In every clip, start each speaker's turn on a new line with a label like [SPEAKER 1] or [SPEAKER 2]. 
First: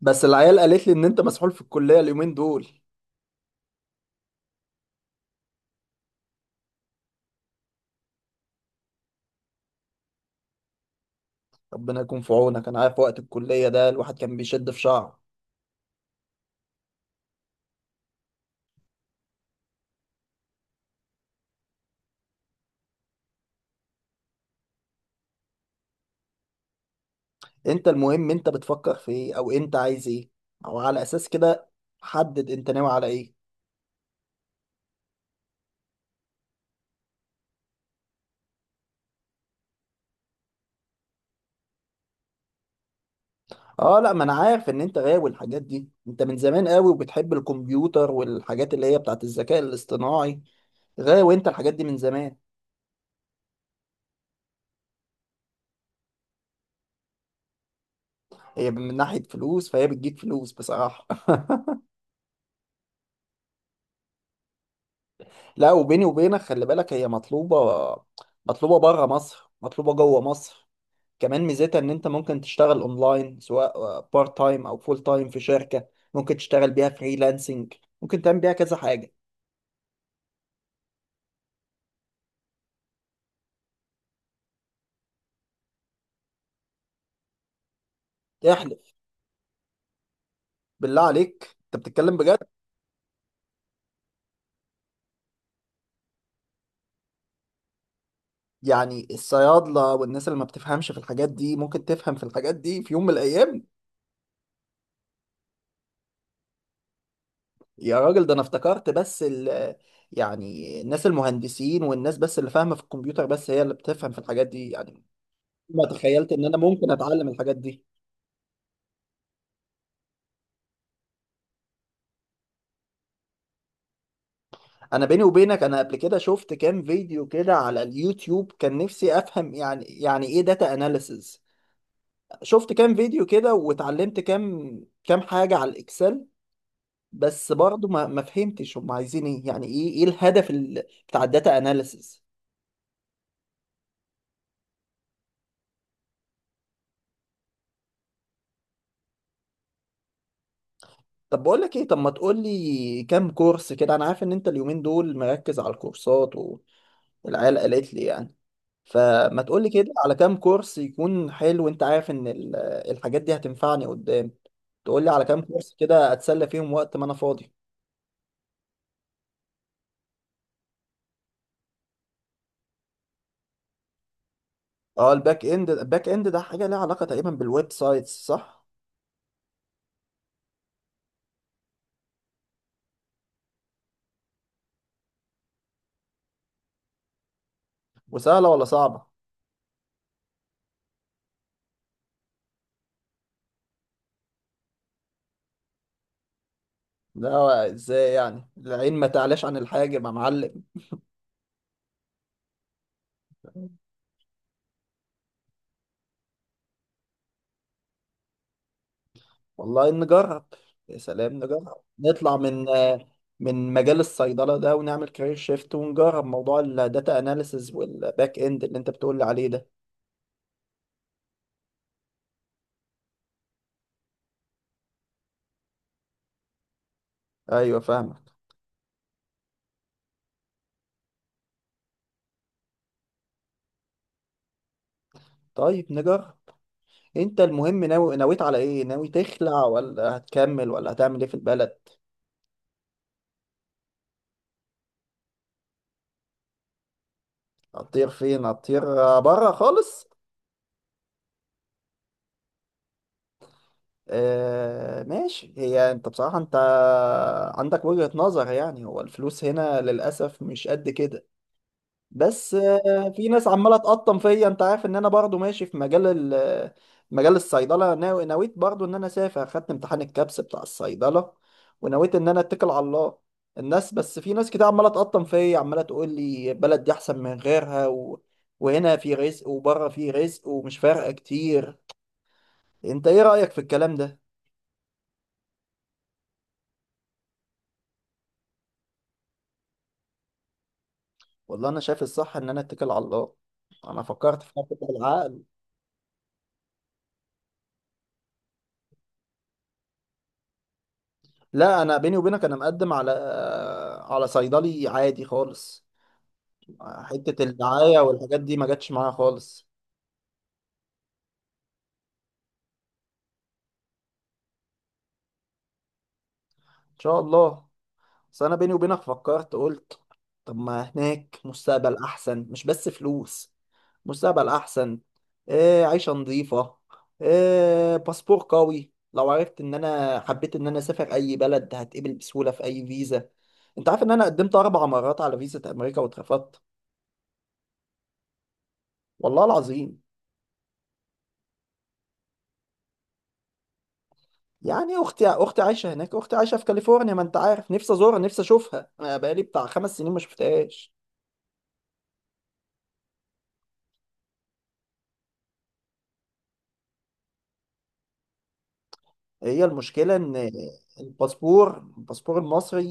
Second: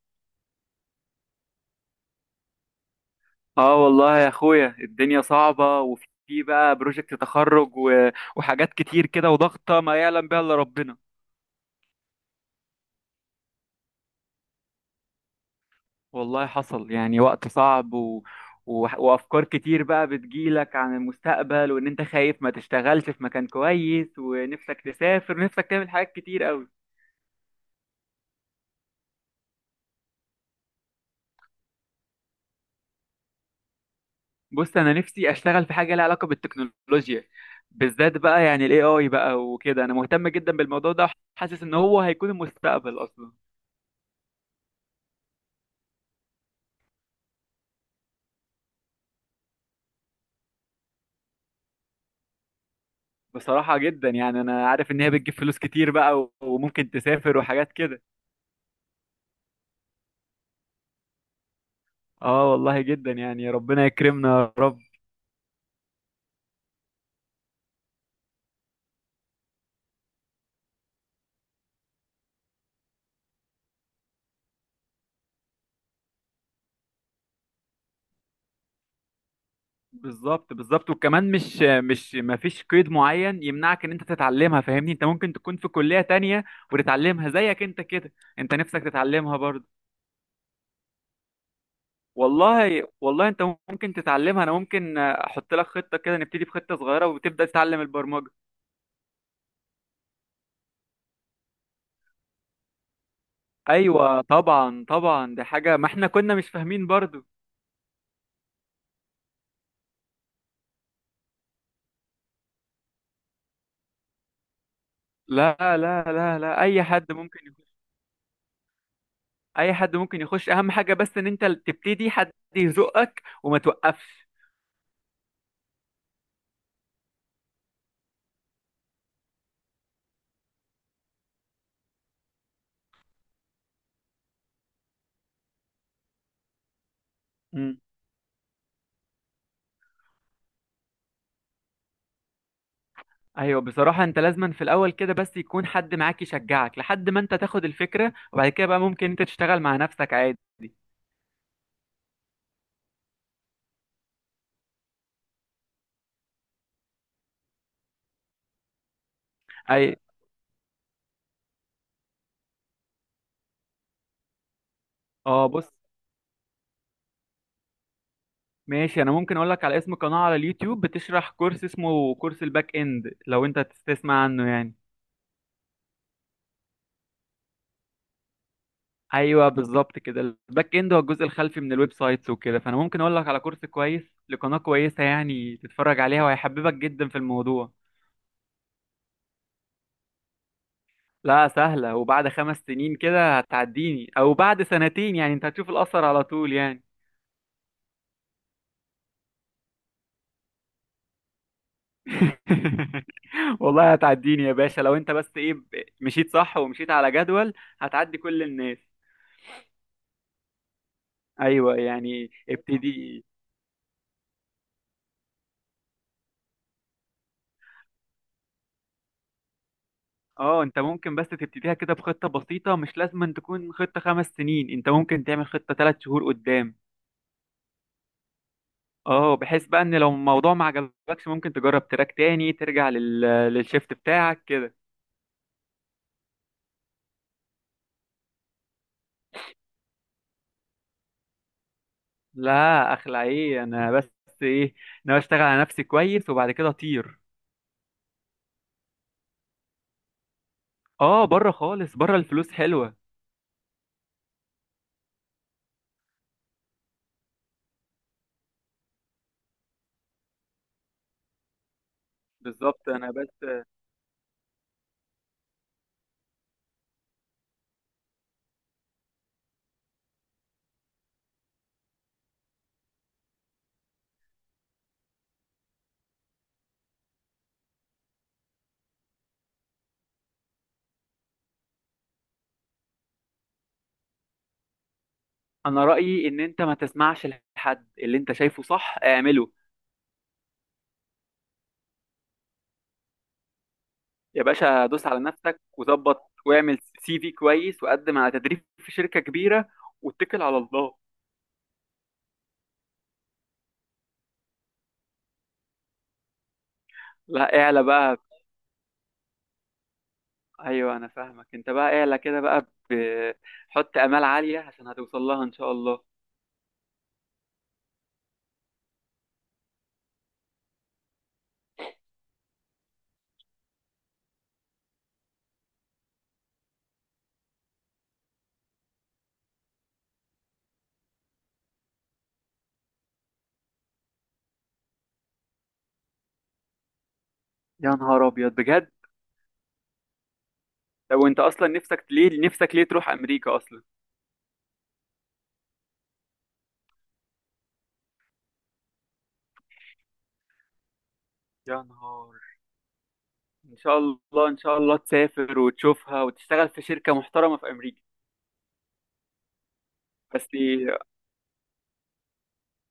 [SPEAKER 1] بس العيال قالت لي ان انت مسحول في الكلية اليومين دول.
[SPEAKER 2] اه، والله يا اخويا الدنيا صعبة، وفي بقى بروجكت تخرج وحاجات كتير كده، وضغطة ما يعلم بها الا ربنا.
[SPEAKER 1] ربنا يكون في عونك، انا عارف وقت الكلية ده الواحد كان بيشد في شعره.
[SPEAKER 2] والله حصل يعني وقت صعب وافكار كتير بقى بتجيلك عن المستقبل، وان انت خايف ما تشتغلش في مكان كويس، ونفسك تسافر، ونفسك تعمل حاجات كتير قوي.
[SPEAKER 1] انت المهم، انت بتفكر في ايه او انت عايز ايه؟ او على اساس كده، حدد انت ناوي على ايه.
[SPEAKER 2] بص، انا نفسي اشتغل في حاجة لها علاقة بالتكنولوجيا، بالذات بقى يعني الاي اي بقى وكده، انا مهتم جدا بالموضوع ده، وحاسس ان هو هيكون المستقبل اصلا.
[SPEAKER 1] اه لا، ما انا عارف ان انت غاوي الحاجات دي، انت من زمان قوي وبتحب الكمبيوتر والحاجات اللي هي بتاعت الذكاء الاصطناعي. غاوي انت الحاجات دي من زمان.
[SPEAKER 2] بصراحة جدا يعني، أنا عارف إن هي بتجيب فلوس كتير بقى وممكن تسافر وحاجات كده.
[SPEAKER 1] هي من ناحية فلوس فهي بتجيب فلوس بصراحة
[SPEAKER 2] آه والله، جدا يعني ربنا يكرمنا، يا رب.
[SPEAKER 1] لا، وبيني وبينك خلي بالك هي مطلوبة. مطلوبة بره مصر، مطلوبة جوه مصر. كمان ميزتها ان انت ممكن تشتغل اونلاين، سواء بارت تايم او فول تايم في شركة. ممكن تشتغل بيها فريلانسنج. ممكن تعمل بيها كذا حاجة.
[SPEAKER 2] بالظبط بالظبط، وكمان مش ما فيش قيد معين يمنعك إن أنت تتعلمها، فاهمني أنت ممكن تكون في كلية تانية وتتعلمها زيك أنت كده، أنت نفسك
[SPEAKER 1] احلف،
[SPEAKER 2] تتعلمها برضه.
[SPEAKER 1] بالله عليك انت بتتكلم بجد؟
[SPEAKER 2] والله والله أنت ممكن تتعلمها، أنا ممكن أحط لك خطة كده، نبتدي بخطة صغيرة وتبدأ تتعلم البرمجة.
[SPEAKER 1] يعني الصيادلة والناس اللي ما بتفهمش في الحاجات دي ممكن تفهم في الحاجات دي في يوم من الايام؟
[SPEAKER 2] أيوة طبعا طبعا، دي حاجة ما إحنا كنا مش فاهمين برضه.
[SPEAKER 1] يا راجل ده انا افتكرت بس ال يعني الناس المهندسين والناس بس اللي فاهمة في الكمبيوتر بس هي اللي بتفهم في الحاجات دي يعني.
[SPEAKER 2] لا
[SPEAKER 1] ما
[SPEAKER 2] لا
[SPEAKER 1] تخيلت
[SPEAKER 2] لا
[SPEAKER 1] ان انا
[SPEAKER 2] لا، اي
[SPEAKER 1] ممكن
[SPEAKER 2] حد
[SPEAKER 1] اتعلم
[SPEAKER 2] ممكن
[SPEAKER 1] الحاجات
[SPEAKER 2] يخش.
[SPEAKER 1] دي.
[SPEAKER 2] اي حد ممكن يخش، اهم حاجه بس ان انت تبتدي، حد يزقك وما توقفش.
[SPEAKER 1] انا بيني وبينك انا قبل كده شفت كام فيديو كده على اليوتيوب، كان نفسي افهم يعني ايه داتا اناليسز. شفت كام فيديو كده واتعلمت كام حاجة على الاكسل. بس
[SPEAKER 2] مم.
[SPEAKER 1] برضو ما فهمتش هم عايزين ايه، يعني ايه الهدف بتاع الداتا اناليسز.
[SPEAKER 2] ايوه، بصراحه انت لازما في الاول كده بس يكون حد معاك يشجعك لحد ما انت تاخد الفكره، وبعد كده بقى ممكن انت تشتغل مع نفسك عادي.
[SPEAKER 1] طب بقول لك ايه، طب ما تقول لي كام كورس كده. انا عارف ان انت اليومين دول مركز على الكورسات، والعيال قالت لي يعني. فما تقولي كده
[SPEAKER 2] اي.
[SPEAKER 1] على كام كورس يكون حلو، وانت عارف ان الحاجات دي هتنفعني قدام. تقولي على كام
[SPEAKER 2] اه، بص.
[SPEAKER 1] كورس كده اتسلى فيهم وقت ما انا فاضي.
[SPEAKER 2] ماشي، انا ممكن اقول لك على اسم قناه على اليوتيوب بتشرح كورس، اسمه كورس الباك اند، لو انت تسمع عنه يعني.
[SPEAKER 1] اه، الباك اند ده حاجة ليها علاقة تقريبا بالويب سايتس، صح؟
[SPEAKER 2] ايوه بالظبط كده، الباك اند هو الجزء الخلفي من الويب سايتس وكده، فانا ممكن اقول لك على كورس كويس لقناه كويسه يعني، تتفرج عليها وهيحببك جدا في الموضوع.
[SPEAKER 1] وسهلة ولا صعبة؟
[SPEAKER 2] لا، سهله، وبعد 5 سنين كده هتعديني، او بعد سنتين يعني، انت هتشوف الاثر على طول يعني.
[SPEAKER 1] لا، ازاي يعني؟ العين ما تعلاش عن الحاجب يا معلم.
[SPEAKER 2] والله هتعديني يا باشا، لو انت بس ايه مشيت صح ومشيت على جدول، هتعدي كل الناس.
[SPEAKER 1] والله نجرب. يا سلام، نجرب
[SPEAKER 2] ايوه يعني،
[SPEAKER 1] نطلع من
[SPEAKER 2] ابتدي.
[SPEAKER 1] مجال الصيدلة ده ونعمل كارير شيفت ونجرب موضوع الداتا اناليسز والباك اند اللي انت بتقولي عليه ده.
[SPEAKER 2] اه، انت ممكن بس تبتديها كده بخطة بسيطة، مش لازم أن تكون خطة 5 سنين، انت ممكن تعمل خطة 3 شهور قدام.
[SPEAKER 1] ايوه فاهمك.
[SPEAKER 2] اه، بحيث بقى ان لو الموضوع ما عجبكش، ممكن تجرب تراك تاني، ترجع للشيفت بتاعك كده.
[SPEAKER 1] طيب انت المهم ناوي، نويت على ايه؟ ناوي تخلع ولا هتكمل ولا هتعمل ايه في البلد؟
[SPEAKER 2] لا، اخلع ايه، انا بس ايه، انا بشتغل على نفسي كويس وبعد كده اطير.
[SPEAKER 1] هتطير فين؟ هتطير بره خالص؟
[SPEAKER 2] اه، بره خالص، بره الفلوس حلوة.
[SPEAKER 1] آه ماشي. هي انت بصراحة، انت عندك وجهة نظر، يعني هو الفلوس هنا للأسف مش قد كده. بس
[SPEAKER 2] بالظبط. انا
[SPEAKER 1] في ناس
[SPEAKER 2] بس،
[SPEAKER 1] عماله تقطم فيا، انت عارف ان انا برضو ماشي في مجال ال- مجال الصيدله، ناوي نويت برضو ان انا اسافر، خدت امتحان الكابس بتاع الصيدله، ونويت ان انا اتكل على الله. الناس، بس في ناس كده عماله تقطم فيا، عماله تقول لي البلد دي احسن من غيرها وهنا في رزق وبره في رزق ومش فارقه كتير. انت ايه رايك في الكلام ده؟
[SPEAKER 2] انا رأيي ان انت ما تسمعش، لحد اللي انت شايفه صح اعمله.
[SPEAKER 1] والله انا شايف الصح ان انا اتكل على الله. انا فكرت
[SPEAKER 2] يا
[SPEAKER 1] في حاجه
[SPEAKER 2] باشا، دوس على
[SPEAKER 1] العقل.
[SPEAKER 2] نفسك وظبط واعمل سي في كويس، وقدم على تدريب في شركة كبيرة، واتكل على الله.
[SPEAKER 1] لا، انا بيني وبينك انا مقدم على على صيدلي عادي خالص. حتة
[SPEAKER 2] لا اعلى
[SPEAKER 1] الدعاية
[SPEAKER 2] بقى.
[SPEAKER 1] والحاجات دي ما جاتش معايا خالص.
[SPEAKER 2] ايوه انا فاهمك، انت بقى اعلى كده بقى، بحط امال عاليه عشان هتوصل لها ان شاء الله.
[SPEAKER 1] ان شاء الله. بس انا بيني وبينك فكرت، قلت طب ما هناك مستقبل احسن، مش بس فلوس. مستقبل احسن. إيه، عيشة نظيفة. إيه، باسبور قوي، لو عرفت ان انا حبيت ان انا اسافر اي بلد هتقبل بسهولة في اي فيزا. انت عارف ان انا قدمت اربع مرات على فيزا امريكا واترفضت.
[SPEAKER 2] يا نهار ابيض، بجد؟
[SPEAKER 1] والله العظيم.
[SPEAKER 2] لو انت اصلا نفسك ليه، نفسك ليه تروح امريكا اصلا؟
[SPEAKER 1] يعني اختي عايشه هناك، اختي عايشه في كاليفورنيا. ما انت عارف، نفسي ازورها، نفسي اشوفها. انا بقالي بتاع خمس سنين ما شفتهاش.
[SPEAKER 2] يا نهار. ان شاء الله ان شاء الله تسافر وتشوفها وتشتغل في شركه محترمه في امريكا.
[SPEAKER 1] هي المشكلة
[SPEAKER 2] بس.
[SPEAKER 1] إن الباسبور المصري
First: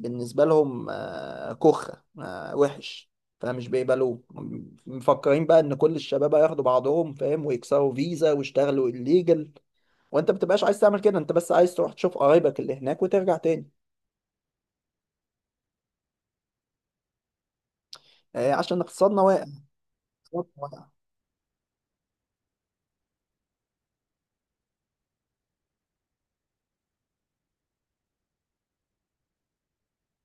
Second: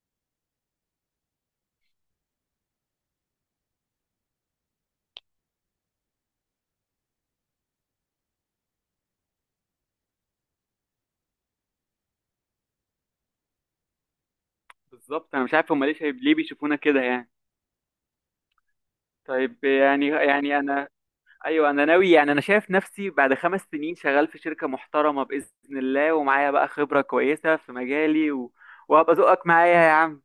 [SPEAKER 1] بالنسبة لهم كخة، وحش، فمش بيقبلوه. مفكرين بقى إن كل الشباب هياخدوا بعضهم، فاهم، ويكسروا فيزا ويشتغلوا الليجل، وأنت بتبقاش عايز تعمل كده، أنت بس عايز تروح تشوف قرايبك اللي هناك وترجع تاني.
[SPEAKER 2] بالظبط، انا مش عارف هم ليه، شايف ليه بيشوفونا كده يعني.
[SPEAKER 1] عشان اقتصادنا واقع.
[SPEAKER 2] طيب يعني،
[SPEAKER 1] اقتصادنا واقع.
[SPEAKER 2] انا. ايوه، انا ناوي يعني، انا شايف نفسي بعد 5 سنين شغال في شركه محترمه باذن الله، ومعايا بقى خبره كويسه في مجالي، و... وهبقى ذوقك معايا يا عم.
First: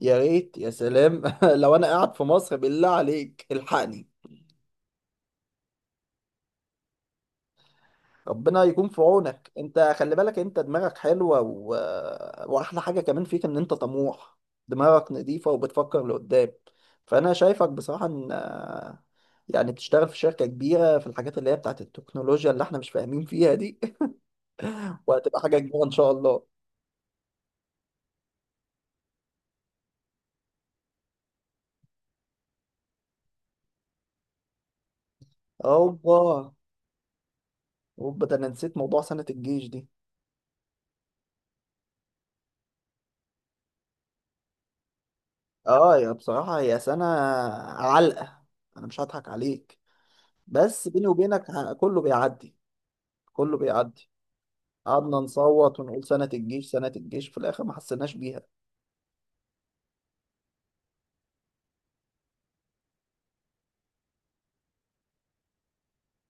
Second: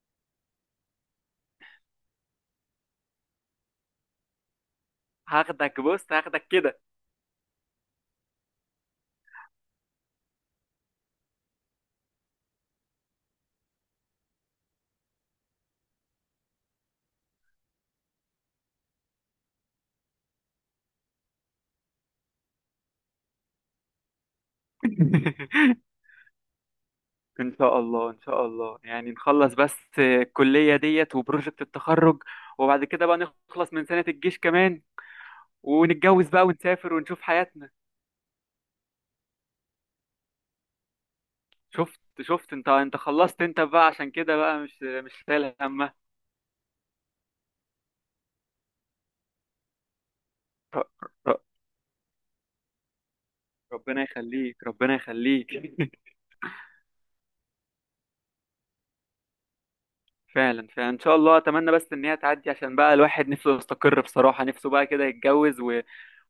[SPEAKER 1] يا ريت. يا سلام لو أنا قاعد في مصر بالله عليك الحقني.
[SPEAKER 2] هاخدك، بص هاخدك كده.
[SPEAKER 1] ربنا يكون في عونك. انت خلي بالك، انت دماغك حلوة واحلى حاجة كمان فيك ان انت طموح. دماغك نظيفة وبتفكر لقدام. فانا شايفك بصراحة ان يعني تشتغل في شركة كبيرة في الحاجات اللي هي بتاعت التكنولوجيا اللي احنا مش فاهمين فيها دي وهتبقى حاجة كبيرة ان شاء الله.
[SPEAKER 2] ان شاء الله ان شاء الله، يعني نخلص بس الكلية ديت وبروجكت التخرج، وبعد كده بقى نخلص من سنة الجيش كمان، ونتجوز بقى
[SPEAKER 1] اوبا،
[SPEAKER 2] ونسافر ونشوف حياتنا.
[SPEAKER 1] اوبا، ده انا نسيت موضوع سنة الجيش دي.
[SPEAKER 2] شفت، انت خلصت انت بقى، عشان كده بقى مش شايل همها.
[SPEAKER 1] اه، يا بصراحة هي سنة علقة، انا مش هضحك عليك. بس
[SPEAKER 2] ر-
[SPEAKER 1] بيني
[SPEAKER 2] ر-
[SPEAKER 1] وبينك كله بيعدي. كله
[SPEAKER 2] ربنا
[SPEAKER 1] بيعدي.
[SPEAKER 2] يخليك، ربنا
[SPEAKER 1] قعدنا
[SPEAKER 2] يخليك.
[SPEAKER 1] نصوت ونقول سنة الجيش، سنة الجيش، في الآخر ما حسيناش بيها.
[SPEAKER 2] فعلا فعلا، ان شاء الله، اتمنى بس ان هي تعدي، عشان بقى الواحد نفسه يستقر، بصراحة نفسه بقى كده يتجوز، و...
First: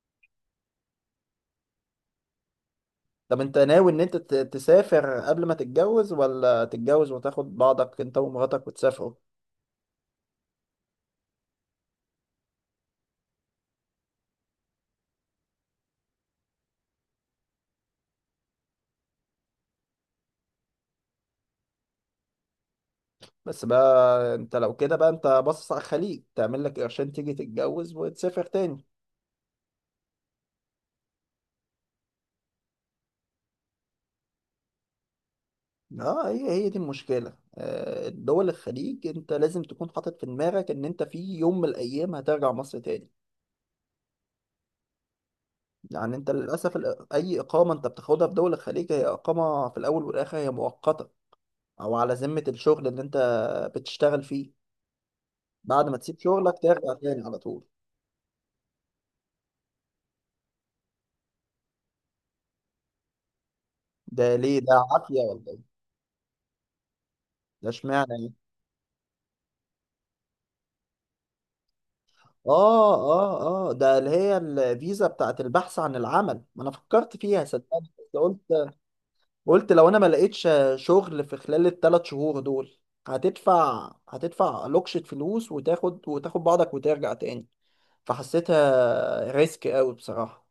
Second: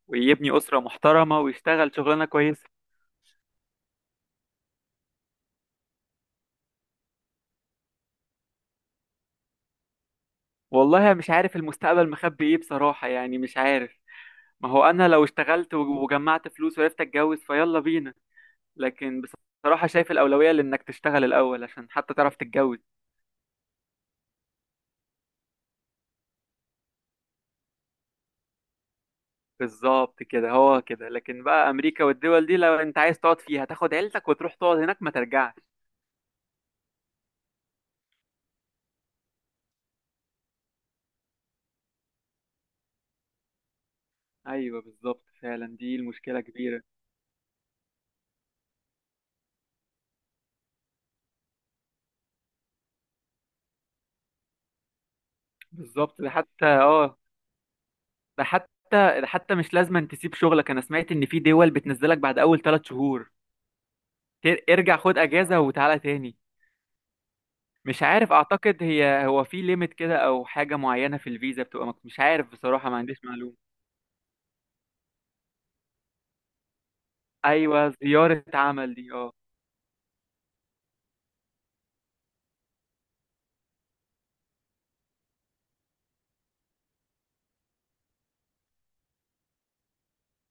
[SPEAKER 2] ويبني أسرة محترمة ويشتغل شغلانة كويسة.
[SPEAKER 1] طب أنت ناوي إن أنت تسافر قبل ما تتجوز، ولا تتجوز وتاخد بعضك أنت ومراتك وتسافروا؟
[SPEAKER 2] والله أنا مش عارف المستقبل مخبي ايه بصراحة يعني، مش عارف. ما هو انا لو اشتغلت وجمعت فلوس وعرفت اتجوز، فيلا بينا. لكن بصراحة شايف الأولوية لانك تشتغل الأول، عشان حتى تعرف تتجوز.
[SPEAKER 1] بس بقى أنت لو كده بقى، أنت باصص على الخليج، تعمل لك قرشين تيجي تتجوز وتسافر تاني.
[SPEAKER 2] بالظبط كده، هو كده، لكن بقى أمريكا والدول دي لو انت عايز تقعد فيها، تاخد عيلتك وتروح تقعد هناك ما ترجعش.
[SPEAKER 1] اه، هي دي المشكلة. دول الخليج انت لازم تكون حاطط في دماغك ان انت في يوم من الايام هترجع مصر تاني.
[SPEAKER 2] ايوه بالظبط، فعلا دي
[SPEAKER 1] يعني انت
[SPEAKER 2] المشكلة
[SPEAKER 1] للاسف
[SPEAKER 2] كبيرة.
[SPEAKER 1] اي اقامة انت بتاخدها في دول الخليج هي اقامة في الاول والاخر، هي مؤقتة او على ذمة الشغل اللي انت بتشتغل فيه. بعد ما تسيب
[SPEAKER 2] بالظبط، ده
[SPEAKER 1] شغلك
[SPEAKER 2] حتى
[SPEAKER 1] ترجع
[SPEAKER 2] اه
[SPEAKER 1] تاني على طول.
[SPEAKER 2] ده حتى ده حتى مش لازم تسيب شغلك، انا سمعت ان في دول بتنزلك بعد اول 3 شهور.
[SPEAKER 1] ده ليه ده؟
[SPEAKER 2] ارجع خد
[SPEAKER 1] عافية ولا
[SPEAKER 2] اجازة
[SPEAKER 1] ايه؟
[SPEAKER 2] وتعالى تاني.
[SPEAKER 1] ده
[SPEAKER 2] مش
[SPEAKER 1] اشمعنى
[SPEAKER 2] عارف،
[SPEAKER 1] ايه؟
[SPEAKER 2] اعتقد هي هو في ليميت كده او حاجه معينه في الفيزا بتبقى مش عارف بصراحه،
[SPEAKER 1] اه،
[SPEAKER 2] ما عنديش معلومه.
[SPEAKER 1] اه، اه، ده اللي هي الفيزا بتاعت البحث عن العمل، ما انا فكرت فيها
[SPEAKER 2] ايوه،
[SPEAKER 1] صدقني. بس
[SPEAKER 2] زياره
[SPEAKER 1] قلت،
[SPEAKER 2] عمل دي، اه.
[SPEAKER 1] قلت لو انا ما لقيتش شغل في خلال الثلاث شهور دول، هتدفع لوكشة فلوس وتاخد بعضك وترجع تاني. فحسيتها ريسك قوي بصراحة.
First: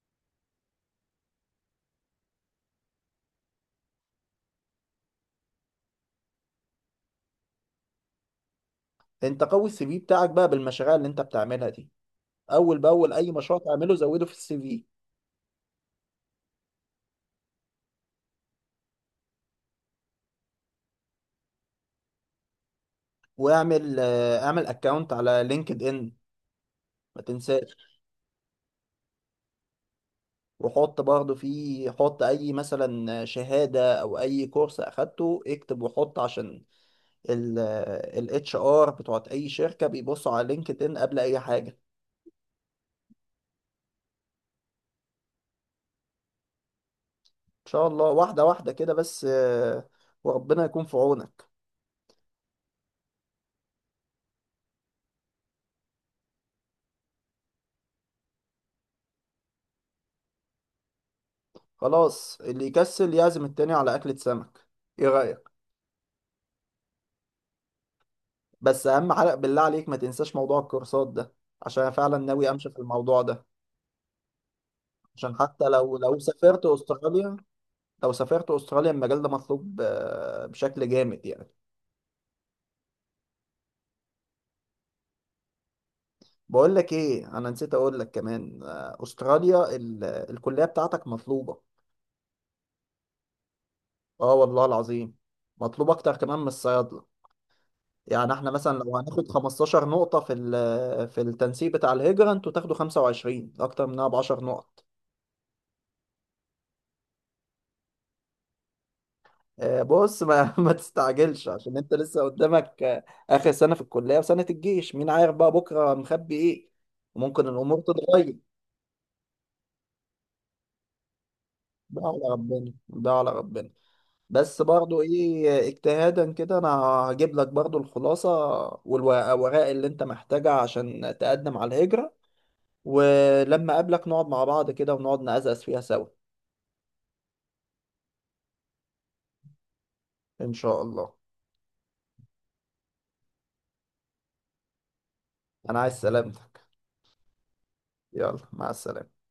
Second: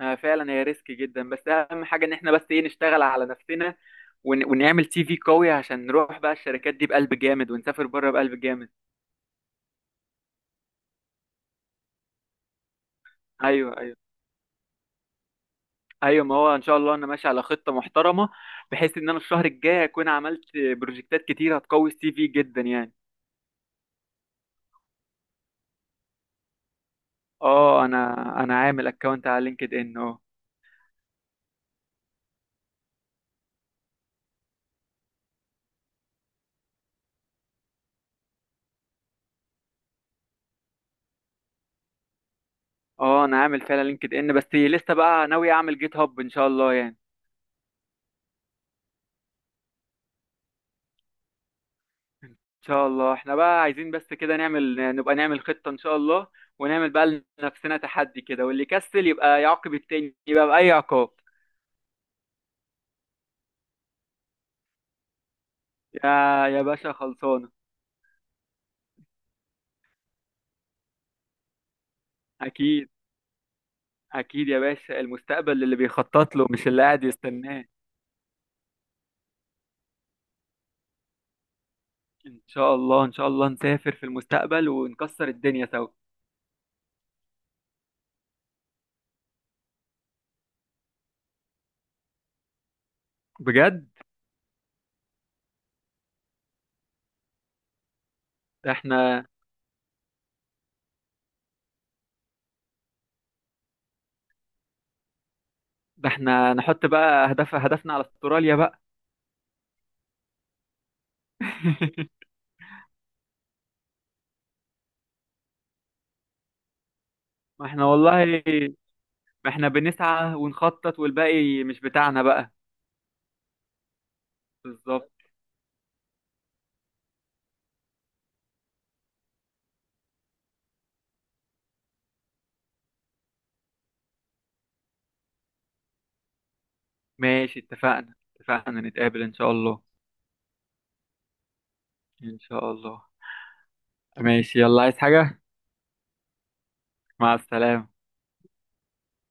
[SPEAKER 2] آه، فعلا هي ريسك جدا، بس اهم حاجه ان احنا بس ايه، نشتغل على نفسنا ونعمل سي في قوي، عشان نروح بقى الشركات دي بقلب جامد، ونسافر بره بقلب جامد.
[SPEAKER 1] انت قوي السي في بتاعك بقى بالمشاريع اللي انت بتعملها دي. اول باول اي مشروع
[SPEAKER 2] ايوه ايوه.
[SPEAKER 1] تعمله زوده في السي في.
[SPEAKER 2] ايوه ما هو ان شاء الله انا ماشي على خطه محترمه، بحيث ان انا الشهر الجاي اكون عملت بروجكتات كتير هتقوي السي في جدا يعني.
[SPEAKER 1] واعمل، اعمل اكونت على لينكد ان، ما تنساش.
[SPEAKER 2] اه، انا عامل اكونت على لينكد ان، آه.
[SPEAKER 1] وحط برضه فيه، حط اي مثلا شهاده او اي كورس اخدته اكتب وحط، عشان الاتش ار بتوعت اي شركه بيبصوا على لينكد ان قبل اي حاجه.
[SPEAKER 2] اه، انا عامل فعلا لينكد ان، بس لسه بقى ناوي اعمل جيت هاب ان شاء الله يعني.
[SPEAKER 1] ان شاء الله، واحده واحده كده بس. وربنا يكون في عونك.
[SPEAKER 2] ان شاء الله، احنا بقى عايزين بس كده نعمل، نبقى نعمل خطة ان شاء الله، ونعمل بقى لنفسنا تحدي كده، واللي يكسل يبقى يعاقب التاني، يبقى بأي عقاب.
[SPEAKER 1] خلاص، اللي يكسل يعزم التاني على اكلة سمك، ايه رايك؟
[SPEAKER 2] يا يا باشا، خلصانة.
[SPEAKER 1] بس اهم حاجه بالله عليك ما تنساش موضوع الكورسات ده، عشان أنا فعلا ناوي امشي في
[SPEAKER 2] اكيد
[SPEAKER 1] الموضوع ده.
[SPEAKER 2] اكيد يا باشا،
[SPEAKER 1] عشان حتى
[SPEAKER 2] المستقبل اللي
[SPEAKER 1] لو
[SPEAKER 2] بيخطط له
[SPEAKER 1] سافرت
[SPEAKER 2] مش اللي قاعد
[SPEAKER 1] استراليا،
[SPEAKER 2] يستناه.
[SPEAKER 1] لو سافرت استراليا المجال ده مطلوب بشكل جامد يعني.
[SPEAKER 2] ان شاء الله ان شاء الله نسافر في المستقبل، ونكسر الدنيا سوا.
[SPEAKER 1] بقول لك ايه، انا نسيت اقول لك كمان، استراليا الكليه بتاعتك مطلوبه.
[SPEAKER 2] بجد.
[SPEAKER 1] اه والله العظيم. مطلوب اكتر كمان من الصيادله. يعني احنا
[SPEAKER 2] ده
[SPEAKER 1] مثلا لو
[SPEAKER 2] احنا
[SPEAKER 1] هناخد 15 نقطه في في التنسيق بتاع الهجره، انتوا تاخدوا 25، اكتر منها ب 10 نقط.
[SPEAKER 2] ده احنا نحط بقى اهداف، هدفنا على استراليا بقى.
[SPEAKER 1] بص ما ما تستعجلش عشان انت لسه قدامك، اخر سنه في الكليه وسنه الجيش، مين عارف بقى بكره مخبي ايه؟ وممكن
[SPEAKER 2] ما
[SPEAKER 1] الامور
[SPEAKER 2] احنا
[SPEAKER 1] تتغير.
[SPEAKER 2] والله، ما احنا بنسعى ونخطط، والباقي مش
[SPEAKER 1] ده على
[SPEAKER 2] بتاعنا بقى.
[SPEAKER 1] ربنا، ده على ربنا. بس برضو
[SPEAKER 2] بالظبط.
[SPEAKER 1] ايه، اجتهادا كده انا هجيب لك برضو الخلاصه والورق اللي انت محتاجها عشان تقدم على الهجره، ولما اقابلك نقعد مع بعض كده ونقعد نقزقز فيها سوا.
[SPEAKER 2] ماشي، اتفقنا اتفقنا، نتقابل ان شاء الله.
[SPEAKER 1] ان شاء الله.
[SPEAKER 2] ان شاء الله. ماشي، يلا، عايز حاجة؟
[SPEAKER 1] انا عايز سلامتك.
[SPEAKER 2] مع السلامة.
[SPEAKER 1] يلا مع السلامه.